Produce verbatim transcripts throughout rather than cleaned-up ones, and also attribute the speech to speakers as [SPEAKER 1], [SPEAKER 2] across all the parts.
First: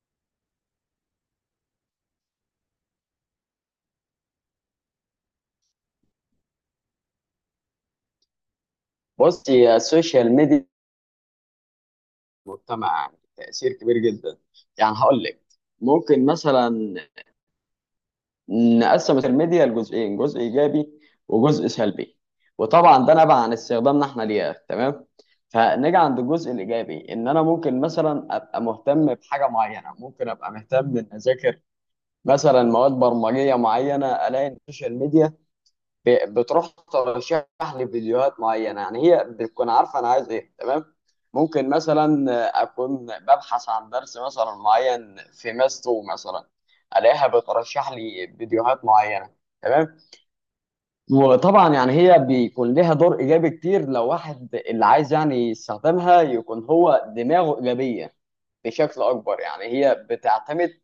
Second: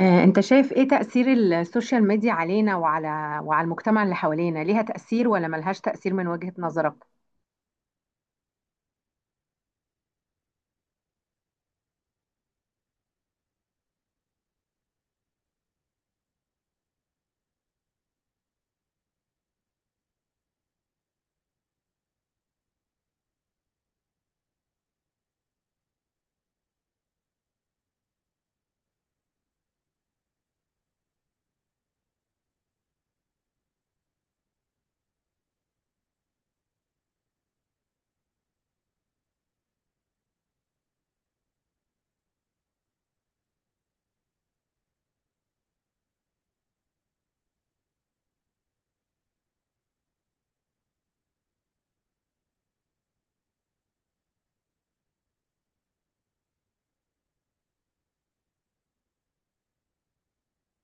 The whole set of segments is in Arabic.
[SPEAKER 1] آه، انت شايف ايه تأثير السوشيال ميديا علينا وعلى وعلى المجتمع اللي حوالينا ليها تأثير ولا ملهاش تأثير من وجهة نظرك؟
[SPEAKER 2] بص هي السوشيال ميديا في المجتمع يعني تأثير كبير جدا. يعني هقول لك ممكن مثلا نقسم السوشيال ميديا لجزئين، جزء إيجابي وجزء سلبي. وطبعا ده نبع عن استخدامنا احنا ليها. تمام. فنيجي عند الجزء الإيجابي، إن أنا ممكن مثلا أبقى مهتم بحاجة معينة، ممكن أبقى مهتم إن أذاكر مثلا مواد برمجية معينة. ألاقي إن السوشيال ميديا ب- بتروح ترشح لي فيديوهات معينه، يعني هي بتكون عارفه انا عايز ايه. تمام. ممكن مثلا اكون ببحث عن درس مثلا معين في ماس اتنين مثلا، الاقيها بترشح لي فيديوهات معينه. تمام. وطبعا يعني هي بيكون لها دور ايجابي كتير لو واحد اللي عايز يعني يستخدمها يكون هو دماغه ايجابيه بشكل اكبر. يعني هي بتعتمد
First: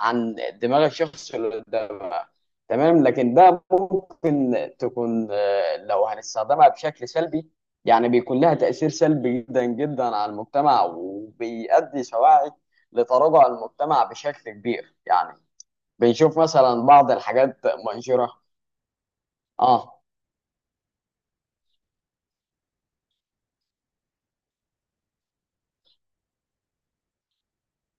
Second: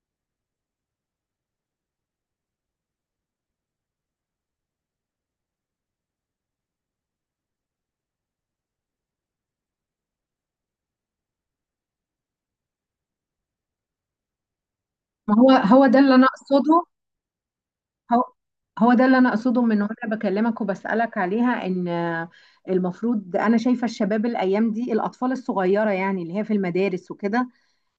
[SPEAKER 2] عن دماغ الشخص اللي قدامها. تمام. لكن ده ممكن تكون، آه، لو هنستخدمها بشكل سلبي، يعني بيكون لها تأثير سلبي جدا جدا على المجتمع وبيؤدي سواعي لتراجع المجتمع بشكل كبير.
[SPEAKER 1] ما
[SPEAKER 2] يعني
[SPEAKER 1] هو هو ده اللي انا
[SPEAKER 2] بنشوف
[SPEAKER 1] اقصده.
[SPEAKER 2] مثلا بعض الحاجات
[SPEAKER 1] هو
[SPEAKER 2] منشورة.
[SPEAKER 1] هو ده اللي انا اقصده من
[SPEAKER 2] اه.
[SPEAKER 1] وانا بكلمك وبسالك عليها، ان آه، المفروض انا شايفه الشباب الايام دي، الاطفال الصغيره يعني اللي هي في المدارس وكده،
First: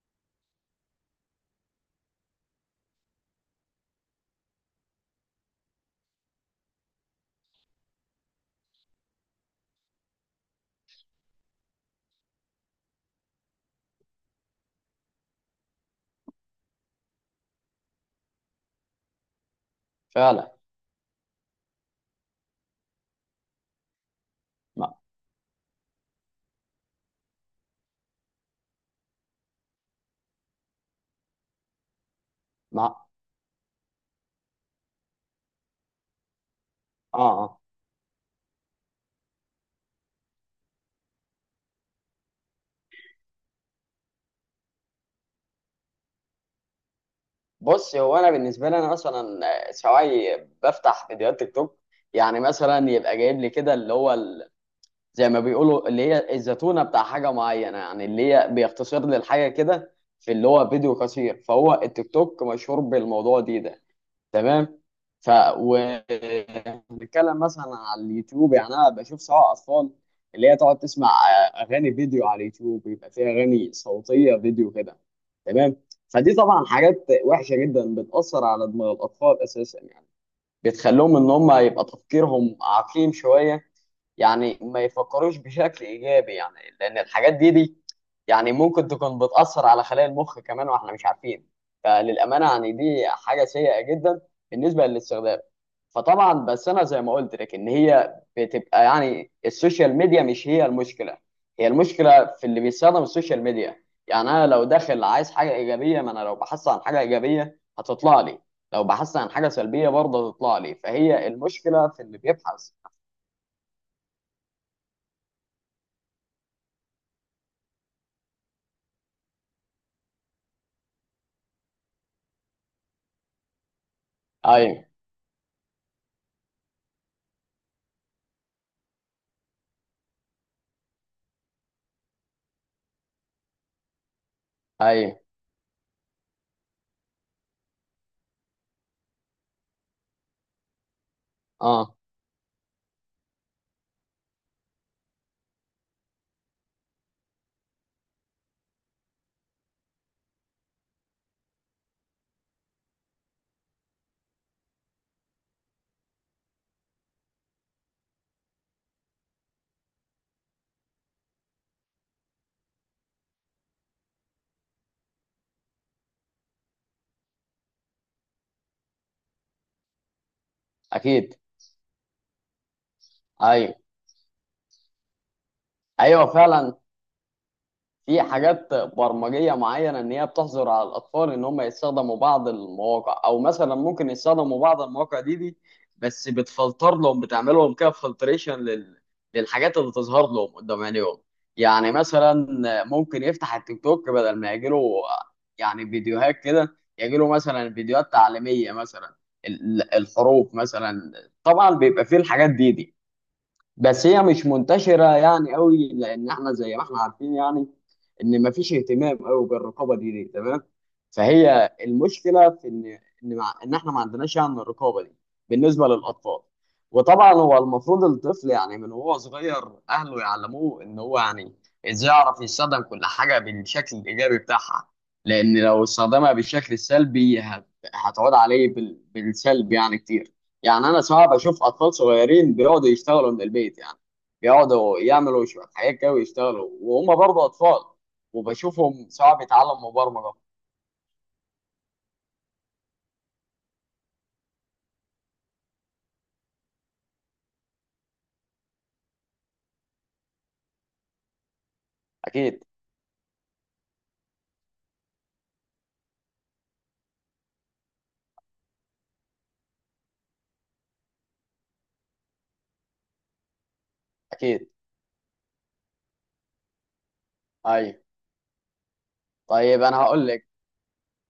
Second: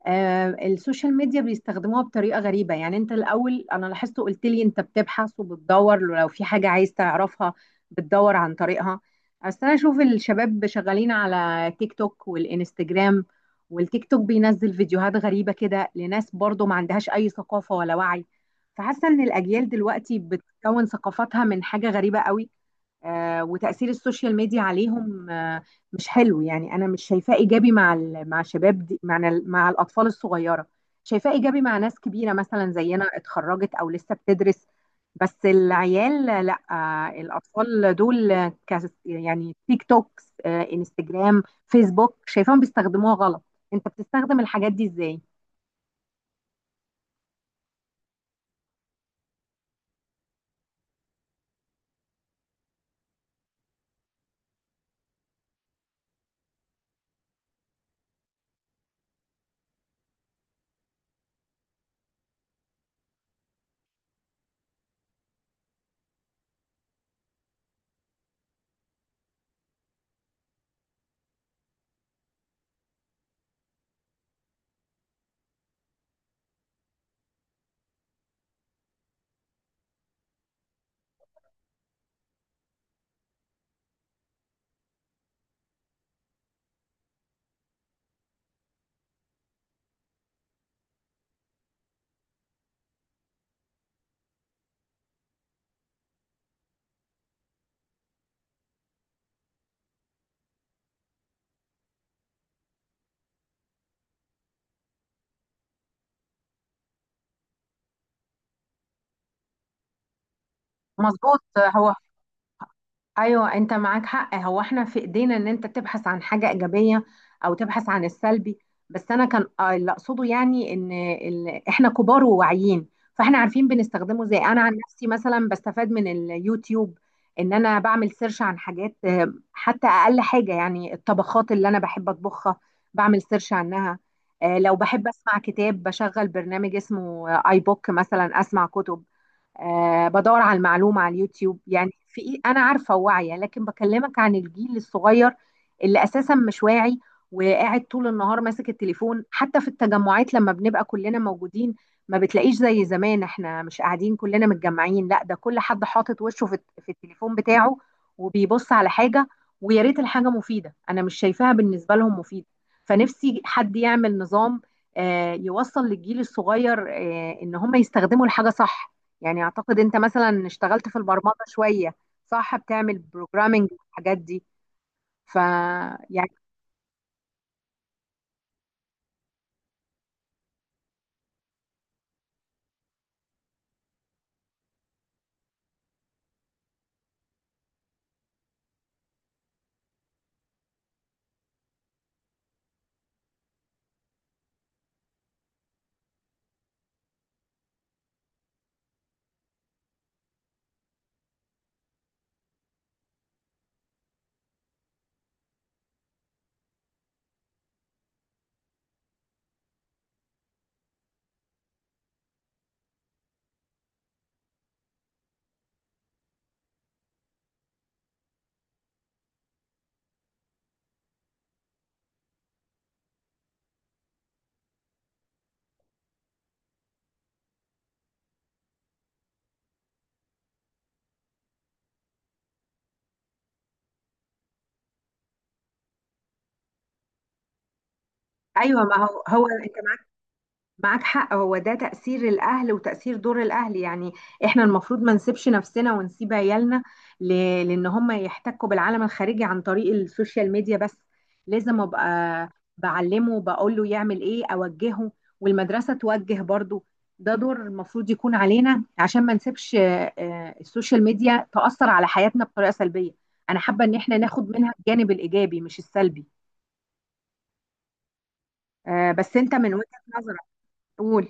[SPEAKER 1] آه، السوشيال ميديا بيستخدموها بطريقة غريبة. يعني انت الاول انا لاحظت قلت لي انت بتبحث وبتدور لو في حاجة عايز تعرفها، بتدور عن طريقها. بس انا اشوف الشباب شغالين على تيك توك والانستجرام، والتيك توك بينزل فيديوهات غريبة كده لناس برضو ما عندهاش اي ثقافة ولا وعي، فحاسة ان الاجيال دلوقتي
[SPEAKER 2] فعلا.
[SPEAKER 1] بتكون ثقافتها من حاجة غريبة قوي. آه، وتأثير السوشيال ميديا
[SPEAKER 2] ما
[SPEAKER 1] عليهم آه، مش حلو. يعني انا مش شايفاه ايجابي مع ال- مع شباب دي، مع ال- مع الاطفال الصغيره. شايفاه ايجابي مع ناس كبيره مثلا
[SPEAKER 2] ما.
[SPEAKER 1] زينا، اتخرجت او لسه بتدرس. بس العيال لا، آه،
[SPEAKER 2] اه. آه.
[SPEAKER 1] الاطفال دول آه، كاس- يعني تيك توكس، آه، انستجرام، فيسبوك، شايفاهم بيستخدموها غلط. انت بتستخدم الحاجات دي ازاي؟
[SPEAKER 2] بص هو انا بالنسبه لي انا مثلا آه، سواعي بفتح فيديوهات تيك توك. يعني مثلا يبقى جايب لي كده اللي هو زي ما بيقولوا اللي هي الزتونة بتاع حاجة معينة، يعني اللي هي بيختصر للحاجة كده في اللي هو فيديو قصير، فهو التيك توك مشهور بالموضوع دي ده. تمام. ف و بنتكلم مثلا على اليوتيوب، يعني انا بشوف سواء اطفال اللي هي تقعد تسمع آه، اغاني فيديو على اليوتيوب بيبقى فيها اغاني صوتية فيديو كده. تمام. فدي طبعا حاجات وحشة جدا بتأثر على دماغ الأطفال أساسا، يعني بتخليهم ان هم يبقى تفكيرهم عقيم شويه، يعني ما يفكروش بشكل ايجابي، يعني لان الحاجات دي دي يعني ممكن تكون بتاثر على خلايا المخ كمان واحنا مش عارفين. فللامانه يعني دي حاجه سيئه جدا بالنسبه للاستخدام. فطبعا بس انا زي ما قلت لك ان هي بتبقى يعني السوشيال ميديا مش هي المشكله، هي المشكله في اللي بيستخدم السوشيال ميديا. يعني انا لو داخل عايز حاجه ايجابيه، ما انا لو بحثت عن حاجه ايجابيه هتطلع لي، لو بحثت عن حاجه سلبيه برضه هتطلع لي، فهي
[SPEAKER 1] مظبوط. آه،
[SPEAKER 2] المشكله
[SPEAKER 1] هو
[SPEAKER 2] في اللي بيبحث.
[SPEAKER 1] ايوه، انت معاك حق. هو احنا في ايدينا ان انت تبحث عن حاجه ايجابيه او تبحث عن السلبي. بس انا كان آه، اللي اقصده يعني ان ال... احنا كبار وواعيين، فاحنا عارفين بنستخدمه ازاي. انا عن
[SPEAKER 2] ايوه،
[SPEAKER 1] نفسي مثلا بستفاد من اليوتيوب، ان انا بعمل سيرش عن حاجات آه، حتى اقل حاجه يعني الطبخات اللي انا بحب اطبخها بعمل سيرش عنها. آه، لو بحب
[SPEAKER 2] ايوه،
[SPEAKER 1] اسمع كتاب بشغل برنامج اسمه اي بوك مثلا اسمع كتب. آه بدور على المعلومة على اليوتيوب، يعني
[SPEAKER 2] اه،
[SPEAKER 1] في إيه. أنا عارفة واعية، لكن بكلمك عن الجيل الصغير اللي أساسا مش واعي، وقاعد طول النهار ماسك التليفون، حتى في التجمعات لما بنبقى كلنا موجودين ما بتلاقيش زي زمان احنا مش قاعدين كلنا متجمعين، لا ده كل حد حاطط وشه في في التليفون بتاعه وبيبص على حاجة. ويا ريت الحاجة مفيدة، أنا مش شايفاها بالنسبة لهم مفيدة. فنفسي حد يعمل نظام آه، يوصل للجيل الصغير آه، إن هم يستخدموا الحاجة صح. يعني اعتقد انت مثلا اشتغلت في
[SPEAKER 2] اكيد،
[SPEAKER 1] البرمجة شوية، صح؟ بتعمل بروجرامنج
[SPEAKER 2] ايوه،
[SPEAKER 1] والحاجات دي. ف
[SPEAKER 2] ايوه،
[SPEAKER 1] يعني
[SPEAKER 2] فعلا. في حاجات برمجيه معينه ان هي بتحظر على الاطفال ان هم يستخدموا بعض المواقع، او مثلا ممكن يستخدموا بعض المواقع دي دي بس بتفلتر لهم، بتعمل لهم كده فلتريشن لل... للحاجات اللي تظهر لهم قدام عينيهم. يعني مثلا ممكن يفتح التيك توك بدل ما يجيله يعني فيديوهات كده، يجيله مثلا فيديوهات تعليميه، مثلا ال- الحروف مثلا. طبعا بيبقى فيه الحاجات دي دي بس هي مش منتشرة يعني قوي، لأن احنا زي ما احنا عارفين يعني إن مفيش اهتمام قوي بالرقابة دي, دي تمام. فهي المشكلة في إن، إن مع إن احنا ما عندناش يعني الرقابة دي بالنسبة للأطفال. وطبعا هو المفروض الطفل يعني من وهو صغير أهله يعلموه إن هو يعني إزاي يعرف يستخدم كل حاجة بالشكل الإيجابي بتاعها، لأن لو استخدمها بالشكل السلبي هت- هتعود عليه بال- بالسلب يعني كتير. يعني انا صعب اشوف اطفال صغيرين بيقعدوا يشتغلوا من البيت، يعني بيقعدوا يعملوا شويه حاجات كده ويشتغلوا وهم برضه اطفال،
[SPEAKER 1] ايوه، ما
[SPEAKER 2] وبشوفهم
[SPEAKER 1] هو
[SPEAKER 2] صعب
[SPEAKER 1] هو انت
[SPEAKER 2] يتعلموا مبرمجه.
[SPEAKER 1] معاك حق. هو ده تأثير الأهل وتأثير دور الأهل يعني، إحنا المفروض ما نسيبش نفسنا ونسيب عيالنا ل... لأن هم يحتكوا بالعالم الخارجي عن طريق السوشيال ميديا بس. لازم أبقى
[SPEAKER 2] اكيد،
[SPEAKER 1] بعلمه، بقول له يعمل إيه، أوجهه، والمدرسة توجه برضه. ده دور المفروض يكون علينا عشان ما نسيبش آه، آه، السوشيال ميديا تأثر على حياتنا بطريقة سلبية. أنا حابة إن إحنا ناخد
[SPEAKER 2] اكيد،
[SPEAKER 1] منها الجانب الإيجابي مش السلبي.
[SPEAKER 2] ايوه.
[SPEAKER 1] آه، بس أنت من
[SPEAKER 2] طيب انا
[SPEAKER 1] وجهة
[SPEAKER 2] هقول
[SPEAKER 1] نظرك؟
[SPEAKER 2] لك،
[SPEAKER 1] قول.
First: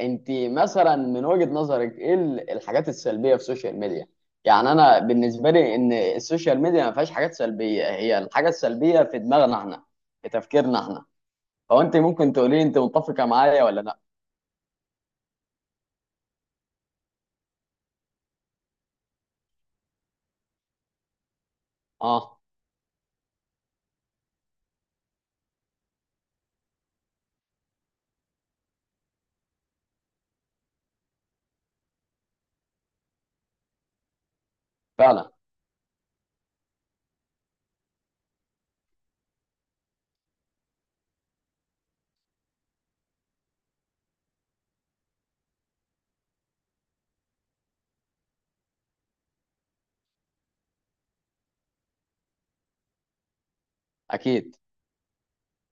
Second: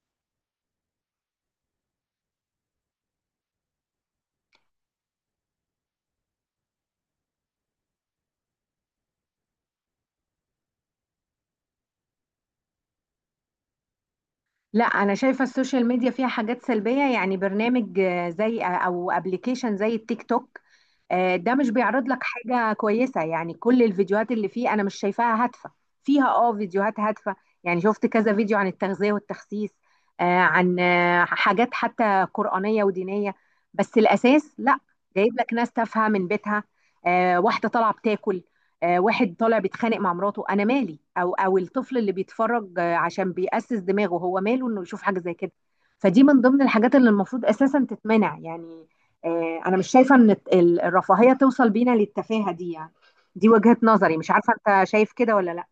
[SPEAKER 2] انت مثلا من وجهه نظرك ايه ال- الحاجات السلبيه في السوشيال ميديا؟ يعني انا بالنسبه لي ان السوشيال ميديا ما فيهاش حاجات سلبيه، هي الحاجه السلبيه في دماغنا احنا، في تفكيرنا احنا. فانت ممكن تقولي انت متفقه معايا ولا لا؟
[SPEAKER 1] لا انا شايفه السوشيال ميديا فيها حاجات سلبيه. يعني برنامج آه، زي او ابلكيشن زي التيك توك، آه، ده مش بيعرض لك
[SPEAKER 2] اه،
[SPEAKER 1] حاجة كويسة. يعني كل الفيديوهات اللي فيه أنا مش شايفاها هادفة. فيها اه فيديوهات هادفة، يعني شفت كذا فيديو عن التغذية والتخسيس، آه، عن آه، حاجات حتى قرآنية ودينية، بس الأساس لا.
[SPEAKER 2] فعلا،
[SPEAKER 1] جايب لك ناس تافهة من بيتها، آه، واحدة طالعة بتاكل، آه، واحد طالع بيتخانق مع مراته، أنا مالي؟ أو أو الطفل اللي بيتفرج آه، عشان بيأسس دماغه، هو ماله إنه يشوف حاجة زي كده؟ فدي من ضمن الحاجات اللي المفروض أساسا تتمنع يعني. آه، انا مش شايفه ان الت- ال- الرفاهيه توصل بينا للتفاهه دي يعني. دي وجهه نظري، مش عارفه
[SPEAKER 2] اكيد.
[SPEAKER 1] انت شايف كده ولا لا.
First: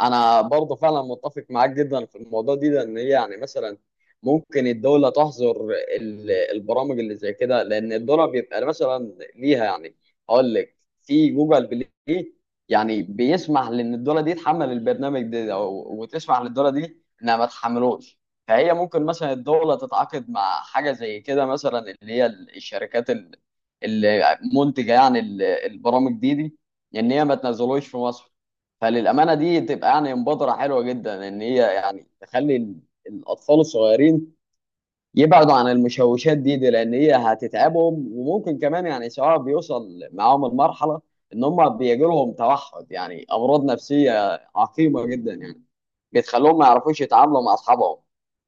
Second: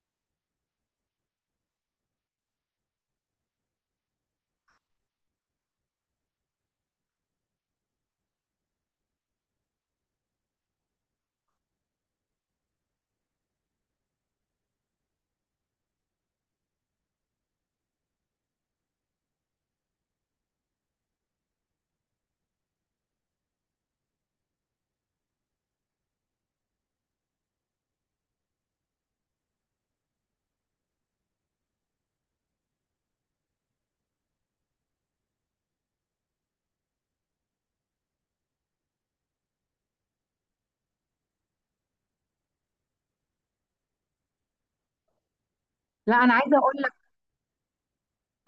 [SPEAKER 2] انا برضه فعلا متفق معاك جدا في الموضوع دي، لان هي يعني مثلا ممكن الدوله تحظر ال- البرامج اللي زي كده، لان الدوله بيبقى مثلا ليها يعني هقول لك في جوجل بلاي، يعني بيسمح لان الدوله دي تحمل البرنامج ده أو- وتسمح للدوله دي انها ما تحملوش. فهي ممكن مثلا الدوله تتعاقد مع حاجه زي كده مثلا اللي هي الشركات ال- المنتجه، يعني ال- البرامج دي دي ان هي ما تنزلوش في مصر. فللأمانة دي تبقى يعني مبادرة حلوة جدا إن هي يعني تخلي ال- الأطفال الصغيرين يبعدوا عن المشوشات دي, دي لأن هي هتتعبهم، وممكن كمان يعني سواء بيوصل معاهم المرحلة إن هم بيجي لهم توحد يعني أمراض نفسية عقيمة جدا، يعني
[SPEAKER 1] لا انا عايزه
[SPEAKER 2] بتخليهم ما
[SPEAKER 1] اقول،
[SPEAKER 2] يعرفوش يتعاملوا مع أصحابهم.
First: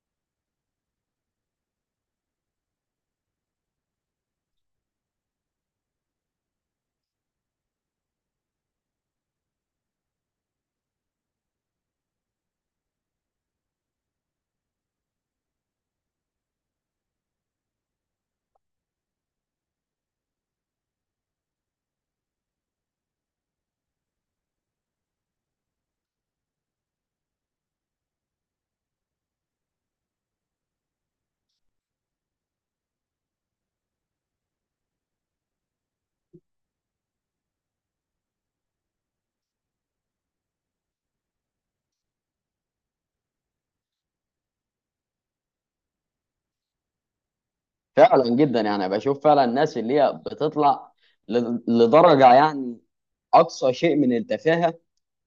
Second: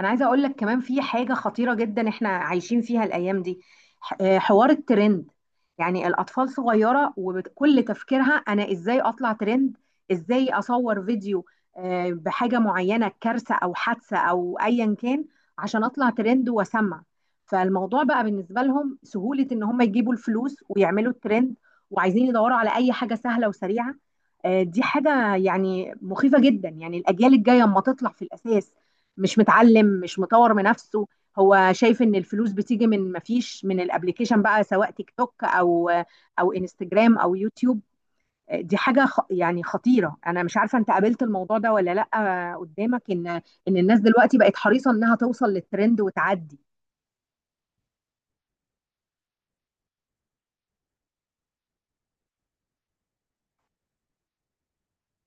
[SPEAKER 1] انا عايزه اقول لك كمان في حاجه خطيره جدا احنا عايشين فيها الايام دي. ح- آه، حوار الترند، يعني الاطفال صغيره وكل تفكيرها انا ازاي اطلع ترند، ازاي اصور فيديو آه، بحاجه معينه، كارثه او حادثه او ايا كان، عشان اطلع ترند واسمع. فالموضوع بقى بالنسبه لهم سهوله، ان هم يجيبوا الفلوس ويعملوا الترند، وعايزين يدوروا على اي حاجه سهله وسريعه. آه، دي حاجه يعني مخيفه جدا. يعني الاجيال الجايه اما تطلع في الاساس مش متعلم، مش مطور من نفسه، هو شايف ان الفلوس بتيجي من مفيش، من الابليكيشن بقى سواء تيك توك او او انستجرام او يوتيوب. دي حاجه خ- يعني خطيره. انا مش عارفه انت قابلت الموضوع ده ولا لا، قدامك ان ان الناس دلوقتي بقت حريصه انها توصل للترند وتعدي؟
[SPEAKER 2] فعلا جدا، يعني بشوف فعلا الناس اللي هي بتطلع ل- لدرجة يعني أقصى شيء من التفاهة.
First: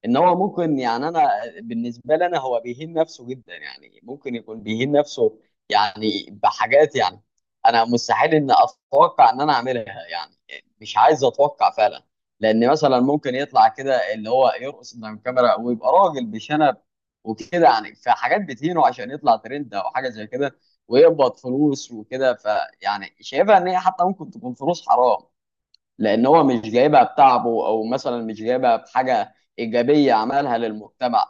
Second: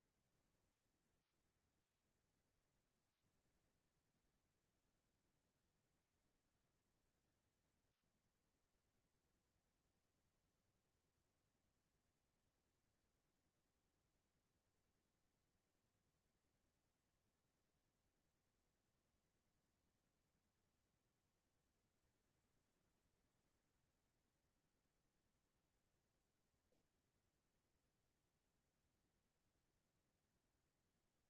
[SPEAKER 2] ان هو ممكن، يعني انا بالنسبه لي انا هو بيهين نفسه جدا، يعني ممكن يكون بيهين نفسه يعني بحاجات، يعني انا مستحيل ان اتوقع ان انا اعملها، يعني مش عايز اتوقع فعلا. لان مثلا ممكن يطلع كده اللي هو يرقص قدام الكاميرا ويبقى راجل بشنب وكده، يعني في حاجات بتهينه عشان يطلع ترند او حاجه زي كده ويقبض فلوس وكده. فيعني شايفها ان هي حتى ممكن تكون فلوس حرام، لان هو مش جايبها بتعبه او مثلا مش جايبها بحاجه ايجابيه عملها للمجتمع،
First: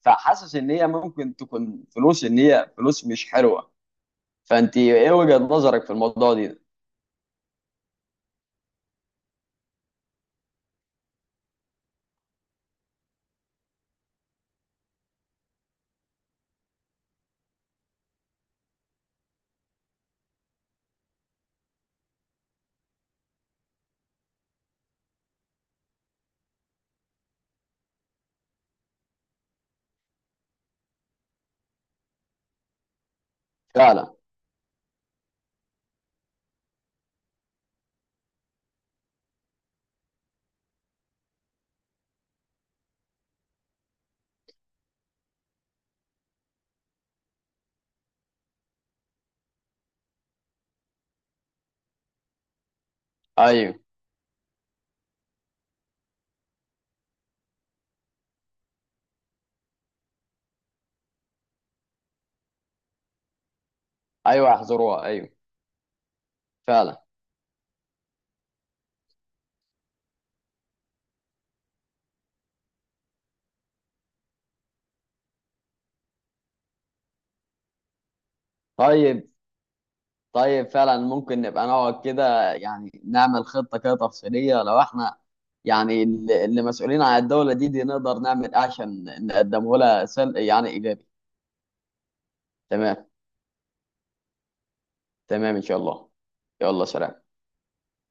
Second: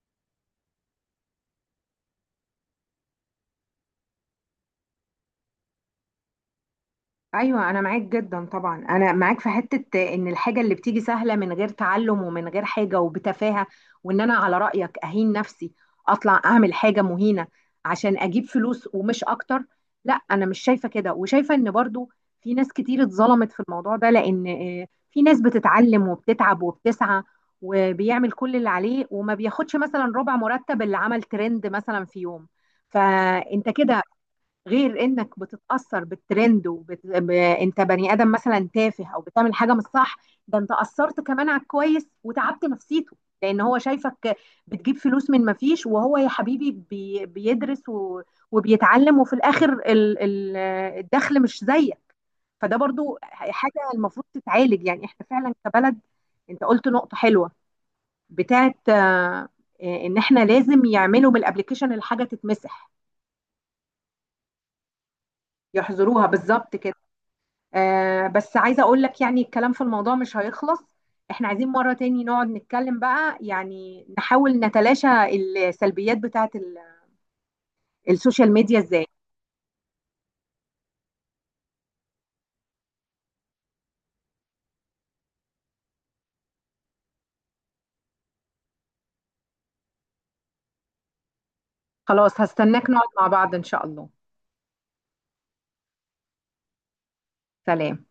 [SPEAKER 2] فحاسس ان هي ممكن تكون فلوس ان هي فلوس مش حلوه. فانت ايه وجهه نظرك في الموضوع دي؟
[SPEAKER 1] ايوه، انا معاك جدا طبعا. انا معاك في حته ان الحاجه اللي بتيجي سهله من غير تعلم ومن غير حاجه وبتفاهه، وان انا على رايك اهين نفسي، اطلع اعمل حاجه مهينه عشان اجيب فلوس ومش اكتر. لا، انا مش شايفه كده، وشايفه ان برضو في ناس كتير اتظلمت في الموضوع ده. لان آه، في ناس بتتعلم وبتتعب وبتسعى وبيعمل كل اللي عليه، وما بياخدش مثلا ربع مرتب اللي عمل ترند مثلا في يوم. فانت كده،
[SPEAKER 2] فعلا،
[SPEAKER 1] غير انك بتتاثر بالترند وبت... ب... انت بني ادم مثلا تافه او بتعمل حاجه مش صح، ده انت اثرت كمان على الكويس وتعبت نفسيته، لان هو شايفك بتجيب فلوس من ما فيش، وهو يا حبيبي بي... بيدرس و... وبيتعلم، وفي الاخر ال... ال... الدخل مش زيك. فده برضو حاجه
[SPEAKER 2] ايوه،
[SPEAKER 1] المفروض تتعالج، يعني احنا فعلا كبلد. انت قلت نقطه حلوه بتاعت آه، ان احنا لازم يعملوا من الابلكيشن الحاجه تتمسح،
[SPEAKER 2] ايوه، احذروها، ايوه،
[SPEAKER 1] يحظروها بالظبط كده.
[SPEAKER 2] فعلا.
[SPEAKER 1] آه بس عايزة اقول لك يعني الكلام في الموضوع مش هيخلص. احنا عايزين مرة تاني نقعد نتكلم بقى، يعني نحاول نتلاشى السلبيات بتاعت ال- السوشيال ميديا ازاي.
[SPEAKER 2] طيب، طيب، فعلا ممكن نبقى نقعد كده يعني نعمل خطه كده تفصيليه لو احنا يعني اللي اللي مسؤولين عن الدوله دي دي نقدر نعمل إيه عشان نقدمه لها، سل... يعني ايجابي.
[SPEAKER 1] خلاص، هستناك
[SPEAKER 2] تمام.
[SPEAKER 1] نقعد مع بعض ان شاء الله.
[SPEAKER 2] تمام، ان شاء الله. يلا، سلام.
[SPEAKER 1] سلام.